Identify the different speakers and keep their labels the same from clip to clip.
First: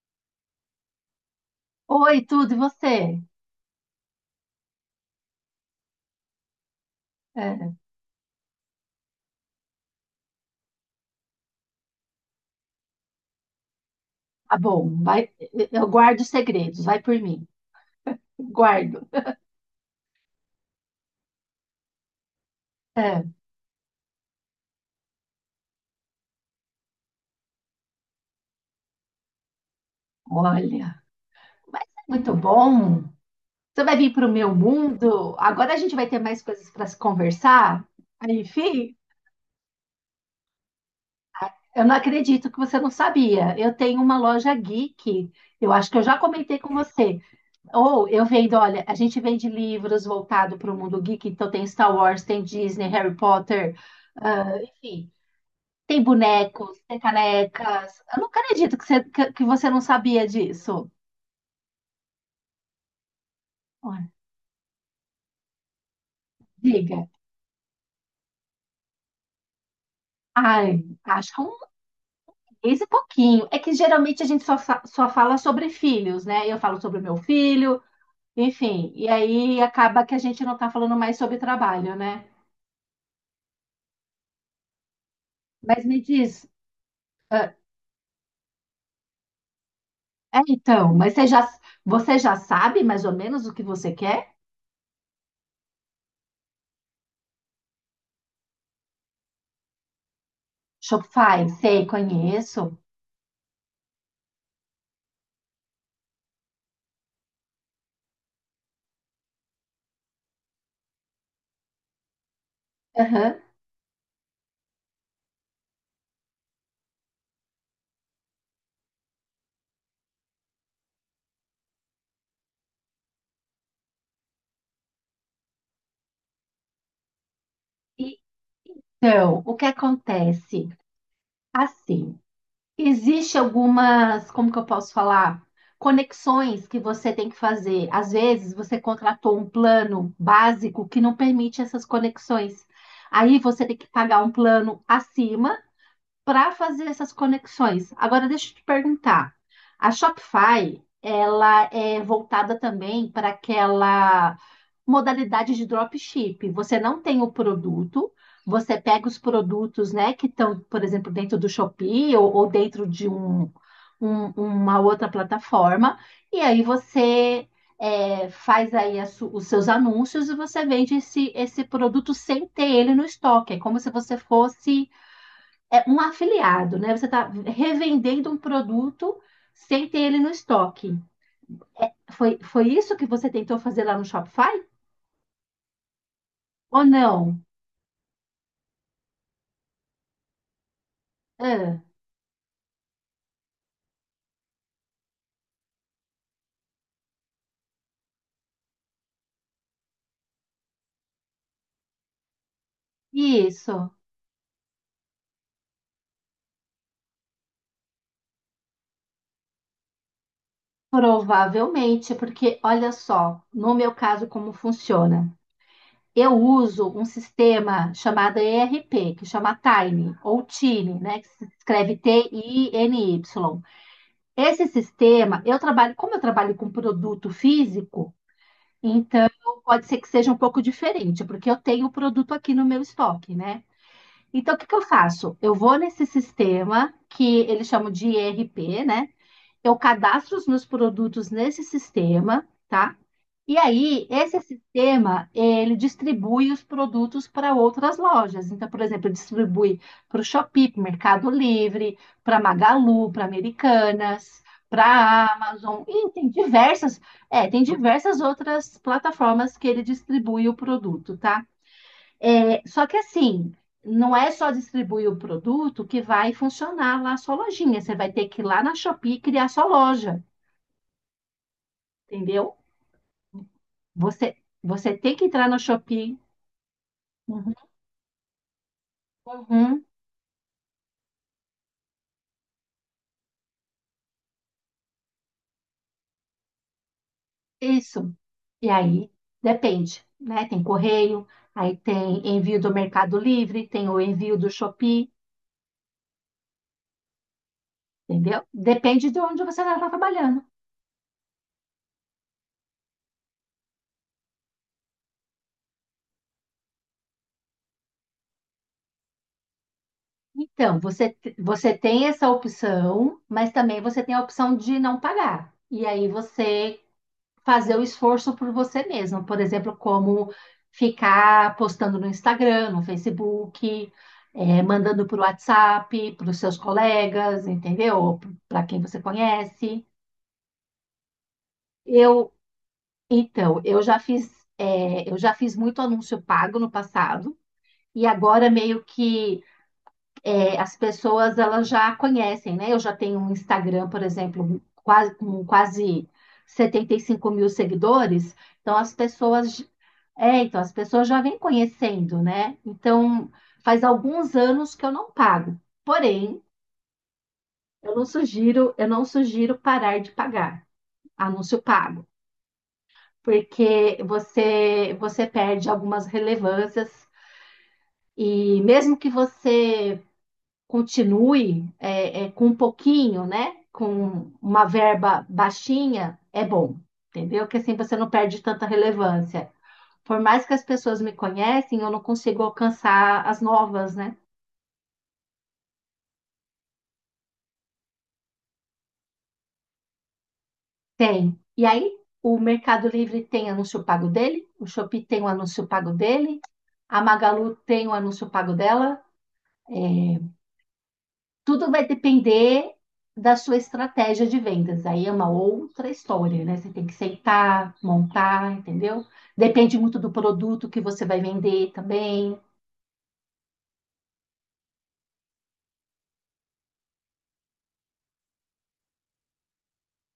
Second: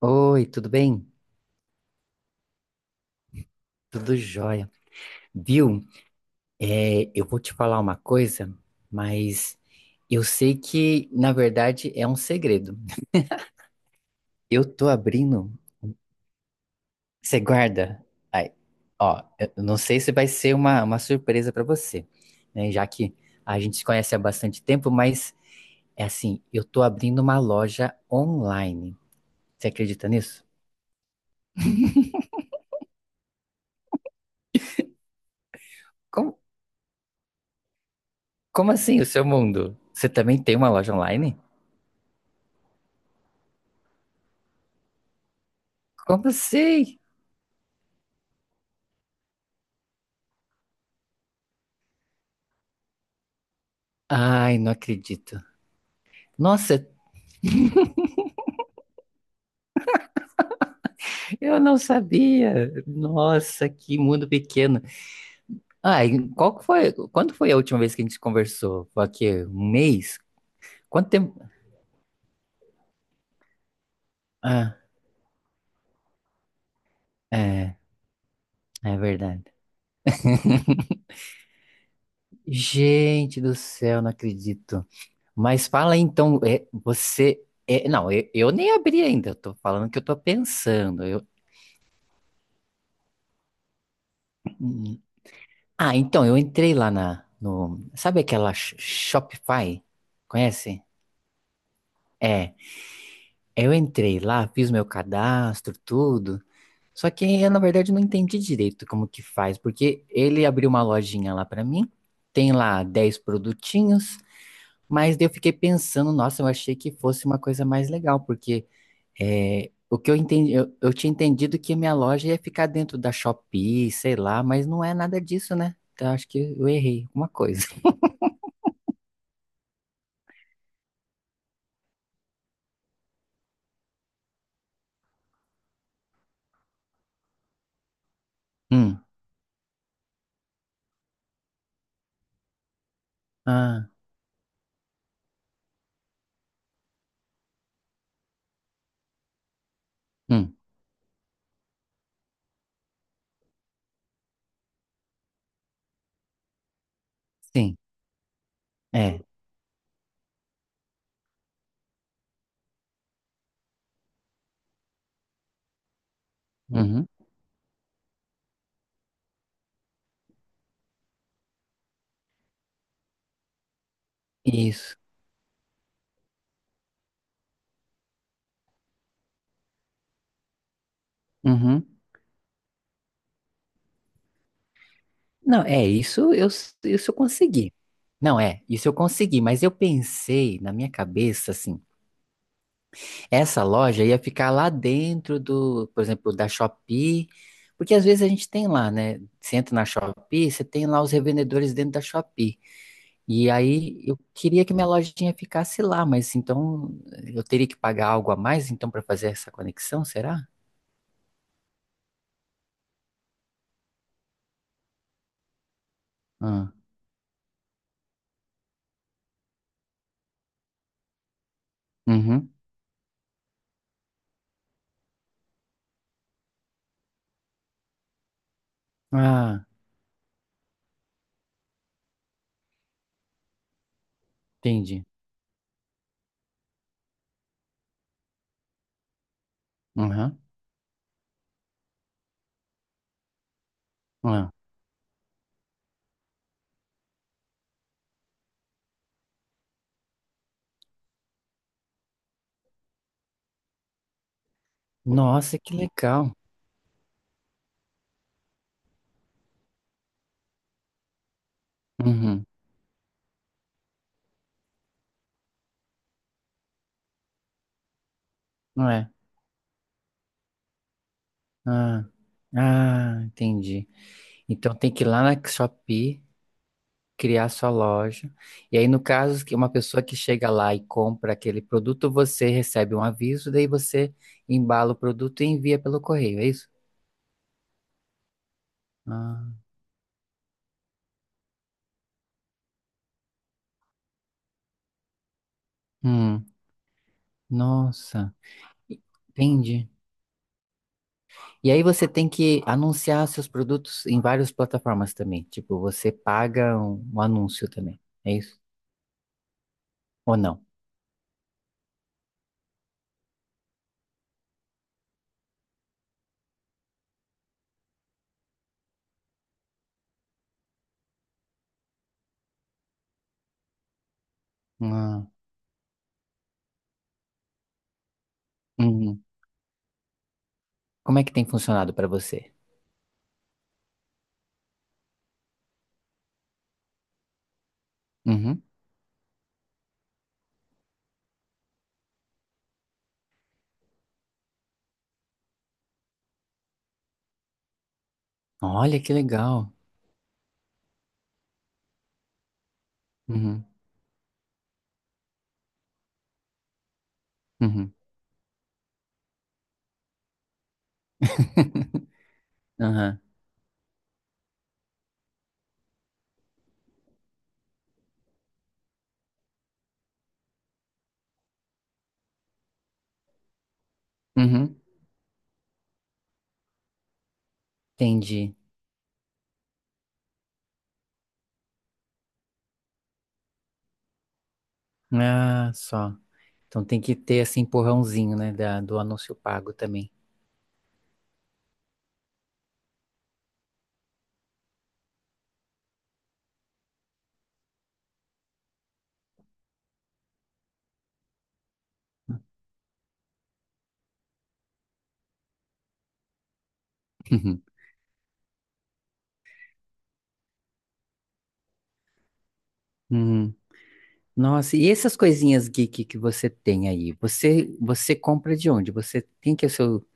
Speaker 1: Oi, tudo bem?
Speaker 2: Oi, tudo, e você?
Speaker 1: Tudo jóia. Viu? É, eu vou te
Speaker 2: É,
Speaker 1: falar uma coisa, mas eu sei que, na verdade, é um segredo.
Speaker 2: tá
Speaker 1: Eu tô
Speaker 2: bom, vai,
Speaker 1: abrindo.
Speaker 2: eu guardo os segredos, vai por
Speaker 1: Você
Speaker 2: mim,
Speaker 1: guarda? Ai,
Speaker 2: guardo.
Speaker 1: ó, eu não sei se vai ser uma surpresa pra você, né? Já que
Speaker 2: É,
Speaker 1: a gente se conhece há bastante tempo, mas é assim, eu tô abrindo uma loja online. Você acredita nisso?
Speaker 2: Olha, mas é muito bom. Você vai vir para o meu mundo? Agora a gente vai ter
Speaker 1: Como,
Speaker 2: mais coisas para se conversar? Aí,
Speaker 1: como
Speaker 2: Fih,
Speaker 1: assim, o seu mundo? Você também tem uma loja online?
Speaker 2: eu não acredito que você não sabia. Eu tenho uma loja geek, eu acho que eu já
Speaker 1: Como
Speaker 2: comentei com
Speaker 1: assim?
Speaker 2: você. Ou eu vendo, olha, a gente vende livros voltado para o mundo geek, então tem Star Wars, tem Disney, Harry Potter, ah,
Speaker 1: Ai, não
Speaker 2: enfim.
Speaker 1: acredito.
Speaker 2: Tem bonecos,
Speaker 1: Nossa,
Speaker 2: tem canecas. Eu não acredito que você, que você não sabia disso.
Speaker 1: eu não sabia. Nossa, que
Speaker 2: Olha,
Speaker 1: mundo pequeno. Ah, e qual que foi?
Speaker 2: diga.
Speaker 1: Quando foi a última vez que a gente conversou? Foi aqui, um mês?
Speaker 2: Ai,
Speaker 1: Quanto
Speaker 2: acho que é
Speaker 1: tempo?
Speaker 2: um mês e pouquinho. É que geralmente a gente só,
Speaker 1: Ah,
Speaker 2: só fala sobre filhos, né? Eu falo sobre o meu
Speaker 1: é,
Speaker 2: filho, enfim.
Speaker 1: é
Speaker 2: E
Speaker 1: verdade.
Speaker 2: aí acaba que a gente não tá falando mais sobre trabalho, né?
Speaker 1: Gente do céu, não acredito. Mas
Speaker 2: Mas
Speaker 1: fala
Speaker 2: me
Speaker 1: aí, então,
Speaker 2: diz, ah,
Speaker 1: não, eu nem abri ainda. Eu tô falando que eu tô
Speaker 2: é então,
Speaker 1: pensando.
Speaker 2: mas você já, você já sabe mais ou menos o que você quer?
Speaker 1: Então eu entrei lá na no, sabe aquela Shopify? Conhece?
Speaker 2: Shopify, sei,
Speaker 1: É,
Speaker 2: conheço.
Speaker 1: eu entrei lá, fiz meu cadastro, tudo. Só que eu, na verdade, não entendi direito como que faz, porque ele abriu uma lojinha lá pra mim, tem lá dez
Speaker 2: Aham.
Speaker 1: produtinhos, mas daí eu fiquei pensando, nossa, eu achei que fosse uma coisa mais legal, porque o que eu entendi, eu tinha entendido que minha loja ia ficar dentro da Shopee, sei lá, mas não é nada disso, né? Então acho que eu errei alguma coisa.
Speaker 2: Então, o que acontece? Assim. Existe algumas, como que eu posso falar? Conexões que você tem que fazer. Às vezes você
Speaker 1: Hum,
Speaker 2: contratou um plano básico que não permite essas conexões. Aí você tem que
Speaker 1: ah,
Speaker 2: pagar um plano acima para fazer essas conexões. Agora, deixa eu te perguntar. A
Speaker 1: hum,
Speaker 2: Shopify, ela é voltada também para aquela modalidade de dropship. Você não tem o
Speaker 1: sim,
Speaker 2: produto, você pega os
Speaker 1: é,
Speaker 2: produtos, né, que estão, por exemplo, dentro do Shopee ou dentro de uma outra plataforma, e aí
Speaker 1: uhum,
Speaker 2: você faz aí os seus anúncios e você vende esse, esse produto sem ter ele no estoque. É como se você fosse
Speaker 1: isso,
Speaker 2: um afiliado, né? Você está revendendo um produto sem ter ele no estoque.
Speaker 1: uhum.
Speaker 2: Foi isso que você tentou fazer lá no Shopify?
Speaker 1: Não,
Speaker 2: Ou
Speaker 1: isso eu
Speaker 2: não?
Speaker 1: consegui. Não, é, isso eu consegui, mas eu pensei na minha cabeça
Speaker 2: Ah,
Speaker 1: assim, essa loja ia ficar lá dentro do, por exemplo, da Shopee, porque às vezes a gente tem lá, né? Você entra na Shopee, você tem lá os revendedores dentro da Shopee. E
Speaker 2: isso,
Speaker 1: aí eu queria que minha lojinha ficasse lá, mas então eu teria que pagar algo a mais então para fazer essa conexão, será?
Speaker 2: provavelmente, porque olha só, no meu caso, como funciona. Eu
Speaker 1: Ah,
Speaker 2: uso um sistema chamado ERP, que chama Tiny ou Tiny, né? Que se escreve
Speaker 1: uhum.
Speaker 2: Tiny. Esse sistema, eu trabalho, como eu trabalho com produto físico. Então,
Speaker 1: Ah,
Speaker 2: pode ser que seja um pouco diferente, porque eu tenho o produto aqui no meu estoque, né? Então, o que que eu
Speaker 1: entendi.
Speaker 2: faço? Eu vou nesse sistema que eles chamam de ERP, né? Eu cadastro
Speaker 1: Uhum.
Speaker 2: os meus produtos nesse sistema, tá? E aí, esse
Speaker 1: Ah.
Speaker 2: sistema, ele distribui os produtos para outras lojas. Então, por exemplo, ele distribui para o Shopee, para o Mercado Livre, para Magalu, para Americanas, para a
Speaker 1: Nossa, que
Speaker 2: Amazon, e tem
Speaker 1: legal.
Speaker 2: diversas, tem diversas outras plataformas que ele distribui o produto, tá?
Speaker 1: Uhum.
Speaker 2: Só que assim, não é só distribuir o produto que vai funcionar lá a sua lojinha. Você vai ter que ir lá na
Speaker 1: Não é?
Speaker 2: Shopee e criar sua loja,
Speaker 1: Ah,
Speaker 2: entendeu?
Speaker 1: ah, entendi.
Speaker 2: Você,
Speaker 1: Então tem
Speaker 2: você
Speaker 1: que ir
Speaker 2: tem
Speaker 1: lá
Speaker 2: que
Speaker 1: na
Speaker 2: entrar na Shopee.
Speaker 1: Shopee, criar
Speaker 2: Uhum,
Speaker 1: sua loja. E aí, no caso, que uma
Speaker 2: uhum,
Speaker 1: pessoa que chega lá e compra aquele produto, você recebe um aviso, daí você embala o produto e envia pelo correio, é isso?
Speaker 2: isso. E aí,
Speaker 1: Ah,
Speaker 2: depende, né? Tem correio, aí tem envio do Mercado Livre, tem o envio do Shopee,
Speaker 1: hum, nossa,
Speaker 2: entendeu? Depende de onde você está
Speaker 1: entendi.
Speaker 2: trabalhando.
Speaker 1: E aí você tem que anunciar seus produtos em várias plataformas também. Tipo, você paga um anúncio também, é isso? Ou não?
Speaker 2: Então, você, você tem essa opção, mas também você tem a opção de não pagar. E aí você fazer o esforço por você mesmo. Por exemplo, como ficar postando no Instagram, no Facebook, mandando por
Speaker 1: Ah,
Speaker 2: WhatsApp, para os seus colegas, entendeu? Para quem você
Speaker 1: uhum.
Speaker 2: conhece.
Speaker 1: Como é que tem funcionado para
Speaker 2: Eu,
Speaker 1: você?
Speaker 2: então, eu já fiz muito anúncio pago no passado. E agora
Speaker 1: Uhum.
Speaker 2: meio que as pessoas elas já conhecem, né? Eu já tenho um Instagram, por exemplo, quase, com quase 75 mil seguidores, então as
Speaker 1: Olha que
Speaker 2: pessoas
Speaker 1: legal.
Speaker 2: então as pessoas já vêm conhecendo, né? Então
Speaker 1: Uhum,
Speaker 2: faz alguns anos que eu não pago. Porém, eu
Speaker 1: uhum,
Speaker 2: não sugiro, eu não sugiro parar de pagar anúncio pago,
Speaker 1: aham,
Speaker 2: porque você perde algumas relevâncias e mesmo que você continue com um pouquinho, né? Com uma
Speaker 1: uhum,
Speaker 2: verba baixinha, é bom, entendeu? Que assim você não perde
Speaker 1: entendi.
Speaker 2: tanta relevância. Por mais que as pessoas me conhecem, eu não consigo alcançar as novas, né?
Speaker 1: Ah, só. Então tem que ter esse empurrãozinho, né, da, do anúncio pago também.
Speaker 2: Tem. E aí, o Mercado Livre tem anúncio pago dele, o Shopee tem o anúncio pago dele, a Magalu tem o anúncio pago dela, é, tudo vai depender da sua estratégia de vendas. Aí é uma outra história, né? Você tem que
Speaker 1: Uhum,
Speaker 2: sentar, montar, entendeu? Depende muito do produto que você vai vender também.
Speaker 1: uhum. Nossa, e essas coisinhas geek que você tem aí? Você você compra de onde? Você tem que é o seu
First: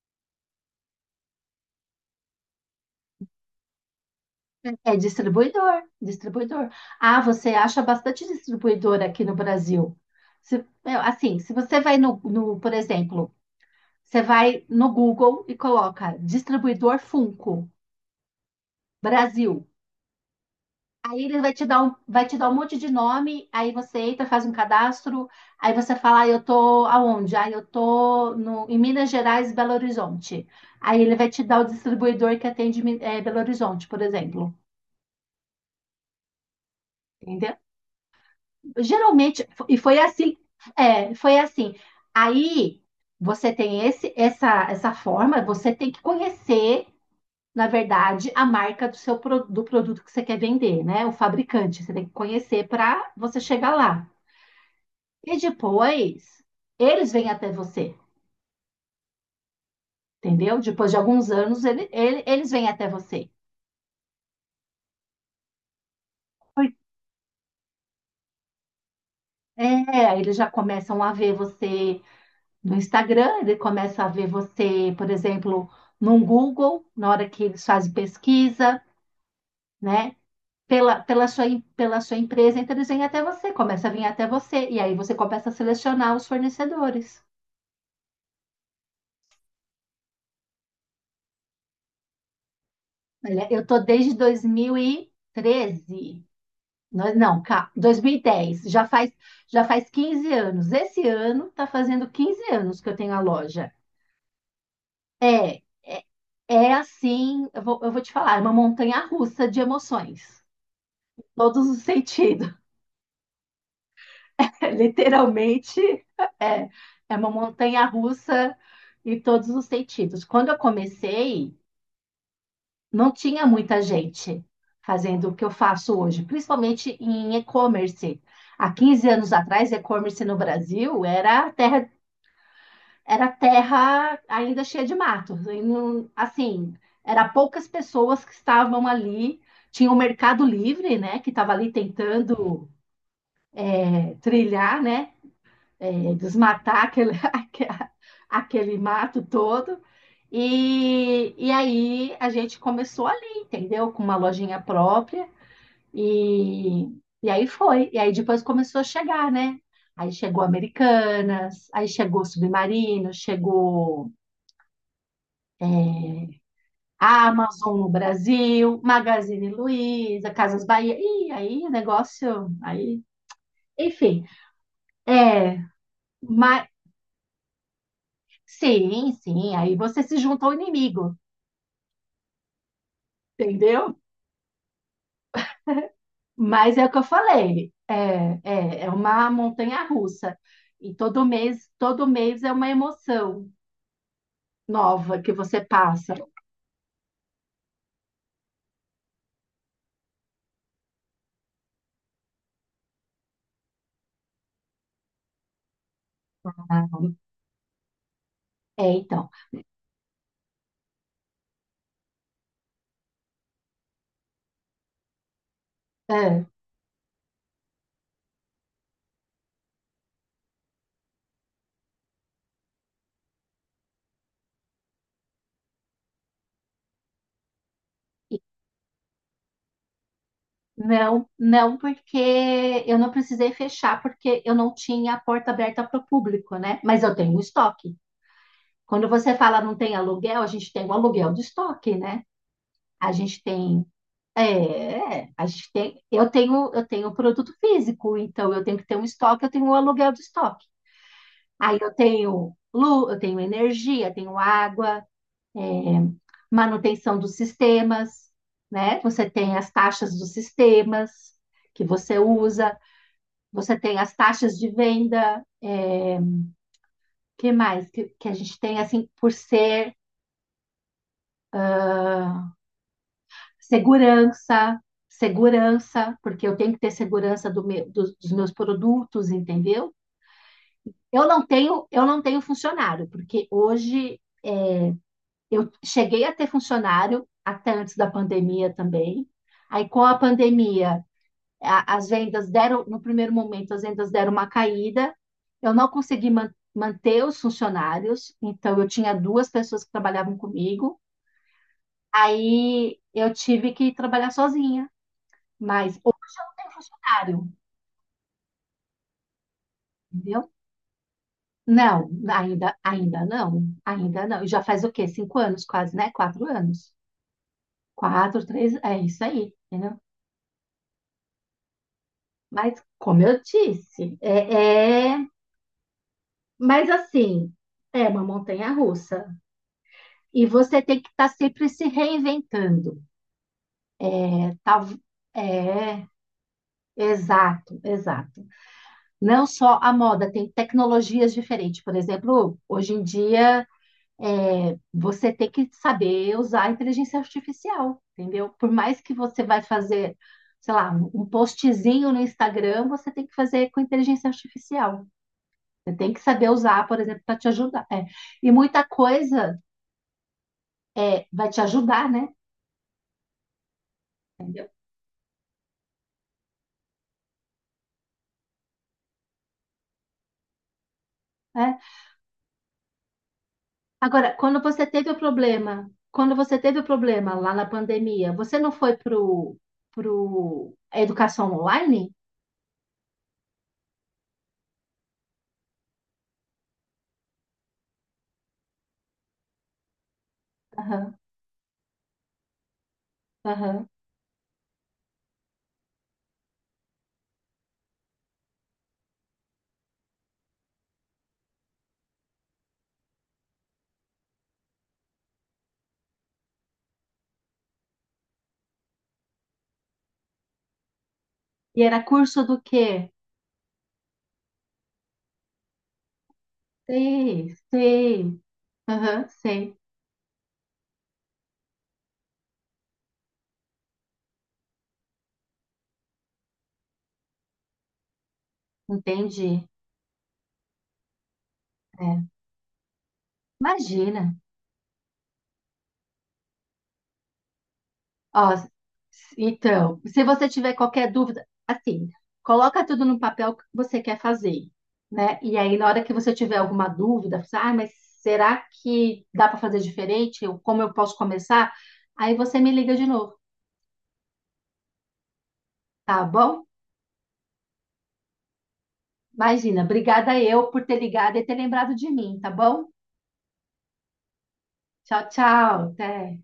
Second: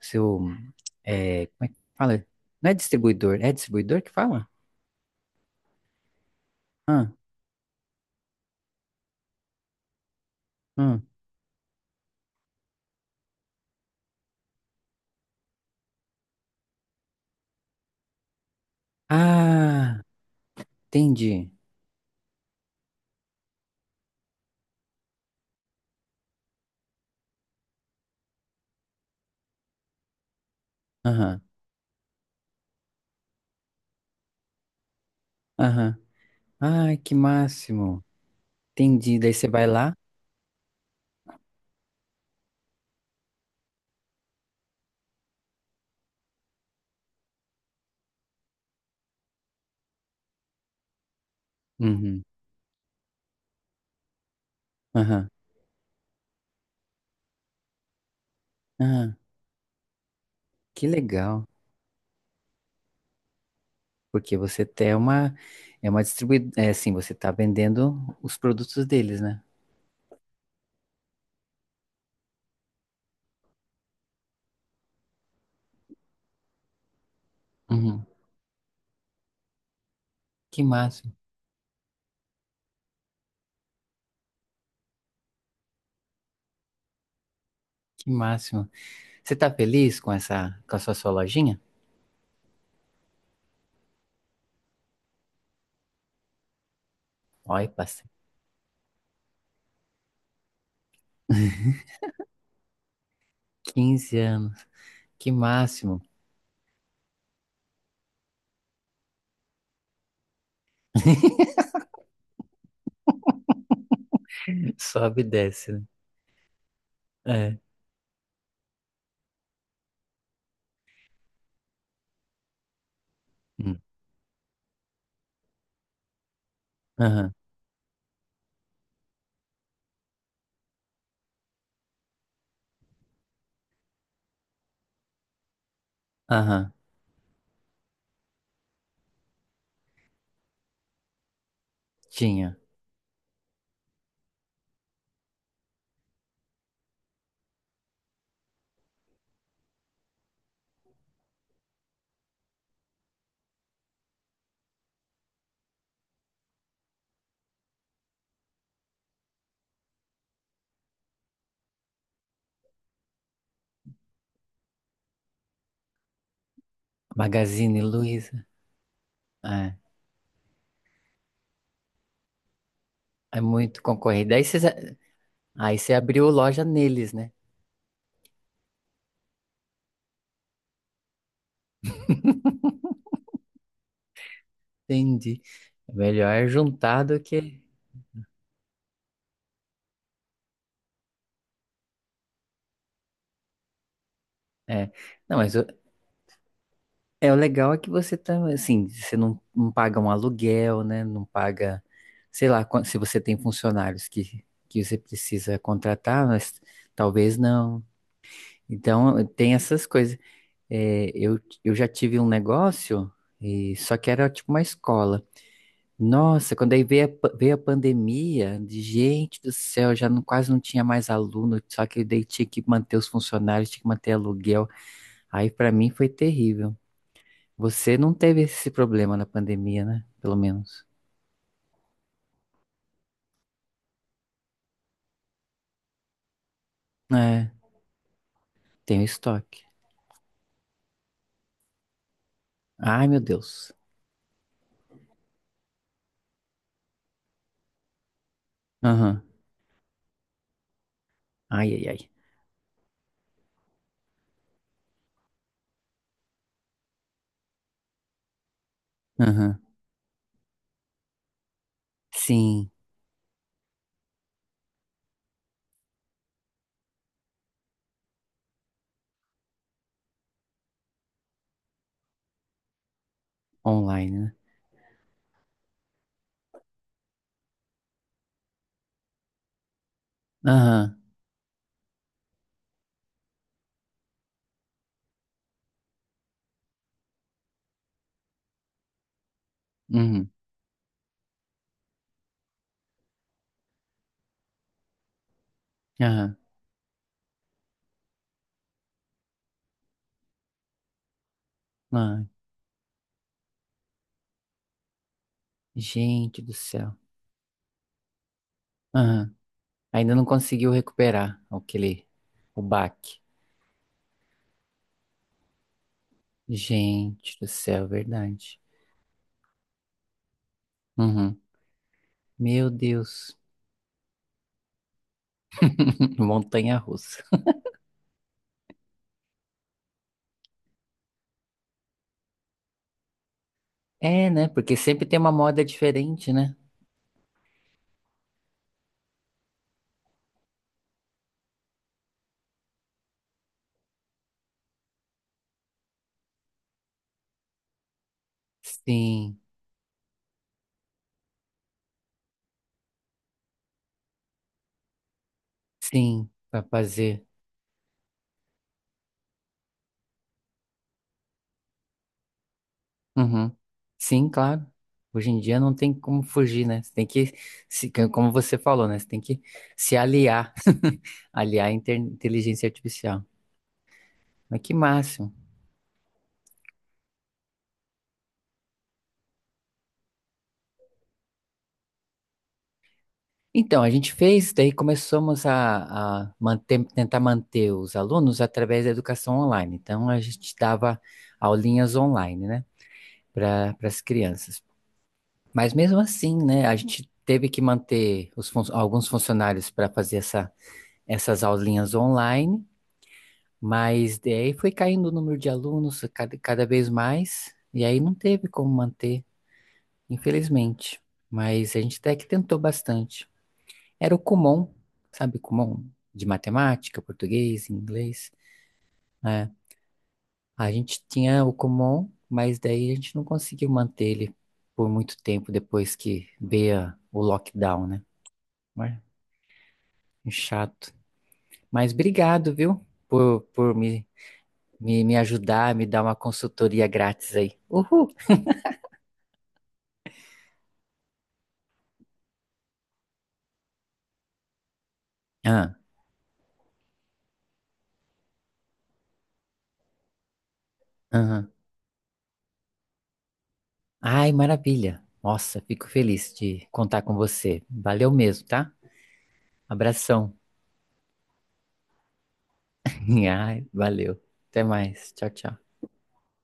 Speaker 1: seu é, como é que fala? Não é distribuidor, é distribuidor que fala?
Speaker 2: É distribuidor, distribuidor.
Speaker 1: Ah,
Speaker 2: Ah, você acha bastante distribuidor aqui no Brasil. Meu,
Speaker 1: ah,
Speaker 2: assim, se você vai no, por exemplo, você vai no Google e coloca distribuidor Funko, Brasil.
Speaker 1: ah,
Speaker 2: Ele
Speaker 1: entendi.
Speaker 2: vai te dar um, vai te dar um monte de nome, aí você entra, faz um cadastro, aí você fala, ah, eu tô aonde? Ah, eu tô no, em Minas Gerais, Belo Horizonte. Aí ele vai
Speaker 1: Aham,
Speaker 2: te dar o distribuidor que atende Belo Horizonte, por exemplo.
Speaker 1: aham. Ai, que
Speaker 2: Entendeu?
Speaker 1: máximo. Entendi. Daí
Speaker 2: Geralmente,
Speaker 1: você vai
Speaker 2: e
Speaker 1: lá.
Speaker 2: foi assim, foi assim. Aí você tem essa forma, você tem que conhecer, na verdade, a marca do seu do produto que você quer vender, né? O fabricante, você tem que
Speaker 1: Uhum.
Speaker 2: conhecer para você chegar lá.
Speaker 1: Aham.
Speaker 2: E depois, eles vêm até você,
Speaker 1: Ah,
Speaker 2: entendeu?
Speaker 1: que
Speaker 2: Depois de alguns
Speaker 1: legal,
Speaker 2: anos, eles vêm até você.
Speaker 1: porque você tem é uma distribuidora, é
Speaker 2: Por-
Speaker 1: assim, você tá vendendo os produtos deles, né?
Speaker 2: É, eles já começam a ver você no Instagram, ele começa a ver você, por exemplo, no Google, na hora que eles fazem
Speaker 1: Uhum.
Speaker 2: pesquisa, né?
Speaker 1: Que
Speaker 2: Pela,
Speaker 1: máximo,
Speaker 2: pela sua, em- pela sua empresa, então eles vêm até você, começa a vir até você, e aí você começa a selecionar os fornecedores.
Speaker 1: que máximo. Você tá feliz com essa, com a sua, sua lojinha?
Speaker 2: Olha, eu tô desde 2013. Não, não,
Speaker 1: Olha, passei
Speaker 2: 2010, já faz 15 anos. Esse ano está fazendo 15 anos que eu tenho a loja.
Speaker 1: 15 anos, que
Speaker 2: É,
Speaker 1: máximo.
Speaker 2: é, é assim, eu vou te falar, é uma montanha russa de emoções, todos os sentidos.
Speaker 1: Sobe e desce,
Speaker 2: Literalmente,
Speaker 1: né?
Speaker 2: é, é uma
Speaker 1: É.
Speaker 2: montanha russa em todos os sentidos. Quando eu comecei, não tinha
Speaker 1: Hum.
Speaker 2: muita gente fazendo o que eu faço hoje, principalmente
Speaker 1: Aham,
Speaker 2: em e-commerce. Há 15 anos atrás, e-commerce no Brasil era terra ainda cheia de matos. E
Speaker 1: aham,
Speaker 2: assim, era poucas pessoas que estavam ali. Tinha o Mercado Livre, né, que estava ali
Speaker 1: tinha.
Speaker 2: tentando trilhar, né, desmatar aquele, aquele mato todo. E aí a gente começou ali, entendeu? Com uma lojinha própria. E, e aí foi. E aí depois começou a chegar, né? Aí chegou Americanas, aí chegou Submarino, chegou a Amazon
Speaker 1: Magazine
Speaker 2: no
Speaker 1: Luiza,
Speaker 2: Brasil, Magazine
Speaker 1: é,
Speaker 2: Luiza, Casas Bahia. E aí, negócio, aí,
Speaker 1: é muito
Speaker 2: enfim.
Speaker 1: concorrido.
Speaker 2: É,
Speaker 1: Aí você abriu loja
Speaker 2: mas
Speaker 1: neles, né?
Speaker 2: sim, sim, aí você se junta ao inimigo, entendeu?
Speaker 1: Entendi. É melhor
Speaker 2: Mas é o que eu
Speaker 1: juntar do que...
Speaker 2: falei, é uma montanha russa. E todo mês é uma emoção
Speaker 1: É.
Speaker 2: nova que
Speaker 1: Não,
Speaker 2: você passa.
Speaker 1: é o legal é que você tá, assim, você não, não paga um aluguel, né? Não paga, sei lá, se você tem funcionários que você precisa contratar, mas
Speaker 2: Ah,
Speaker 1: talvez não.
Speaker 2: É,
Speaker 1: Então,
Speaker 2: então,
Speaker 1: tem essas coisas. É, eu já tive um negócio, e só que era tipo uma escola.
Speaker 2: é,
Speaker 1: Nossa, quando aí veio a pandemia, de gente do céu, já não, quase não tinha mais aluno, só que daí tinha que manter os funcionários, tinha que manter aluguel. Aí pra mim foi terrível. Você não teve esse problema na pandemia, né? Pelo menos.
Speaker 2: Não, não, porque eu não precisei fechar, porque eu não tinha a porta aberta para o público, né? Mas eu tenho um
Speaker 1: É,
Speaker 2: estoque.
Speaker 1: tem o
Speaker 2: Quando você fala
Speaker 1: estoque.
Speaker 2: não tem aluguel, a gente tem um aluguel de estoque, né?
Speaker 1: Ai,
Speaker 2: A
Speaker 1: meu
Speaker 2: gente
Speaker 1: Deus.
Speaker 2: tem, a gente tem, eu tenho produto físico, então eu tenho que ter um
Speaker 1: Aham.
Speaker 2: estoque, eu tenho um aluguel de estoque.
Speaker 1: Ai,
Speaker 2: Aí
Speaker 1: ai,
Speaker 2: eu
Speaker 1: ai.
Speaker 2: tenho luz, eu tenho energia, tenho água, é, manutenção dos sistemas, né? Você tem
Speaker 1: Aham.
Speaker 2: as taxas dos sistemas que você
Speaker 1: Sim,
Speaker 2: usa. Você tem as taxas de venda, que mais que a gente tem assim por ser
Speaker 1: online, né?
Speaker 2: segurança, segurança, porque eu tenho que ter segurança do dos meus produtos, entendeu?
Speaker 1: Aham.
Speaker 2: Eu não tenho funcionário, porque hoje eu cheguei a ter funcionário até antes da pandemia também. Aí com a
Speaker 1: Uhum.
Speaker 2: pandemia as vendas deram, no primeiro momento, as vendas deram uma caída. Eu não consegui
Speaker 1: Aham.
Speaker 2: manter os funcionários, então eu tinha duas pessoas que trabalhavam comigo.
Speaker 1: Ai,
Speaker 2: Aí eu tive que trabalhar sozinha, mas hoje
Speaker 1: gente
Speaker 2: eu
Speaker 1: do
Speaker 2: não tenho
Speaker 1: céu.
Speaker 2: funcionário,
Speaker 1: Aham. Ainda não
Speaker 2: entendeu?
Speaker 1: conseguiu recuperar aquele,
Speaker 2: Não,
Speaker 1: o
Speaker 2: ainda,
Speaker 1: baque.
Speaker 2: ainda não, ainda não. E já faz o quê? Cinco anos quase, né? Quatro anos.
Speaker 1: Gente do céu,
Speaker 2: Quatro,
Speaker 1: verdade.
Speaker 2: três, é isso aí, entendeu?
Speaker 1: Uhum. Meu
Speaker 2: Mas, como
Speaker 1: Deus.
Speaker 2: eu disse, mas
Speaker 1: Montanha-russa.
Speaker 2: assim, é uma montanha-russa. E você tem que estar tá sempre se reinventando.
Speaker 1: É, né? Porque
Speaker 2: Tá,
Speaker 1: sempre tem uma moda
Speaker 2: é,
Speaker 1: diferente, né?
Speaker 2: exato, exato. Não só a moda, tem tecnologias diferentes. Por exemplo, hoje em dia, você tem que saber usar a inteligência artificial, entendeu? Por mais que
Speaker 1: Sim,
Speaker 2: você vai fazer, sei lá, um postzinho no Instagram, você tem que fazer com inteligência artificial. Você tem que
Speaker 1: sim,
Speaker 2: saber
Speaker 1: pra
Speaker 2: usar, por exemplo,
Speaker 1: fazer.
Speaker 2: para te ajudar. É. E muita coisa vai te ajudar, né?
Speaker 1: Uhum. Sim, claro. Hoje em dia não tem como fugir, né? Você tem que, se, como você falou, né? Você tem que se aliar, aliar a
Speaker 2: É,
Speaker 1: inteligência artificial.
Speaker 2: Agora,
Speaker 1: Mas que máximo.
Speaker 2: quando você teve o problema lá na pandemia, você não foi pro a educação online?
Speaker 1: Então, a gente fez, daí começamos a tentar manter os alunos através da educação online. Então, a gente dava
Speaker 2: Aham,
Speaker 1: aulinhas online, né? Para
Speaker 2: aham.
Speaker 1: as crianças. Mas mesmo assim, né? A gente teve que manter os alguns funcionários para fazer essas aulinhas online. Mas daí foi caindo o número de alunos cada vez mais, e aí não teve como manter, infelizmente. Mas
Speaker 2: E
Speaker 1: a gente
Speaker 2: era
Speaker 1: até que
Speaker 2: curso
Speaker 1: tentou
Speaker 2: do quê?
Speaker 1: bastante. Era o Kumon, sabe, Kumon de matemática,
Speaker 2: Sei,
Speaker 1: português, inglês,
Speaker 2: sei. Aham,
Speaker 1: né?
Speaker 2: sei.
Speaker 1: A gente tinha o Kumon, mas daí a gente não conseguiu manter ele por muito tempo depois que veio o lockdown, né? Mas,
Speaker 2: Entendi.
Speaker 1: é chato. Mas
Speaker 2: É.
Speaker 1: obrigado, viu, por me,
Speaker 2: Imagina.
Speaker 1: ajudar, me dar uma consultoria grátis aí. Uhul!
Speaker 2: Ó, então, se você tiver qualquer dúvida, assim, coloca tudo no papel que você quer fazer, né? E aí,
Speaker 1: Ah,
Speaker 2: na hora que você tiver alguma dúvida, você, ah, mas será que dá para fazer diferente? Como eu posso
Speaker 1: aham.
Speaker 2: começar? Aí você me liga de novo,
Speaker 1: Ai, maravilha. Nossa, fico
Speaker 2: tá
Speaker 1: feliz
Speaker 2: bom?
Speaker 1: de contar com você. Valeu mesmo, tá?
Speaker 2: Imagina, obrigada
Speaker 1: Abração.
Speaker 2: eu por ter ligado e ter lembrado de mim, tá bom?
Speaker 1: Ai, valeu. Até mais.
Speaker 2: Tchau,
Speaker 1: Tchau, tchau.
Speaker 2: tchau, até.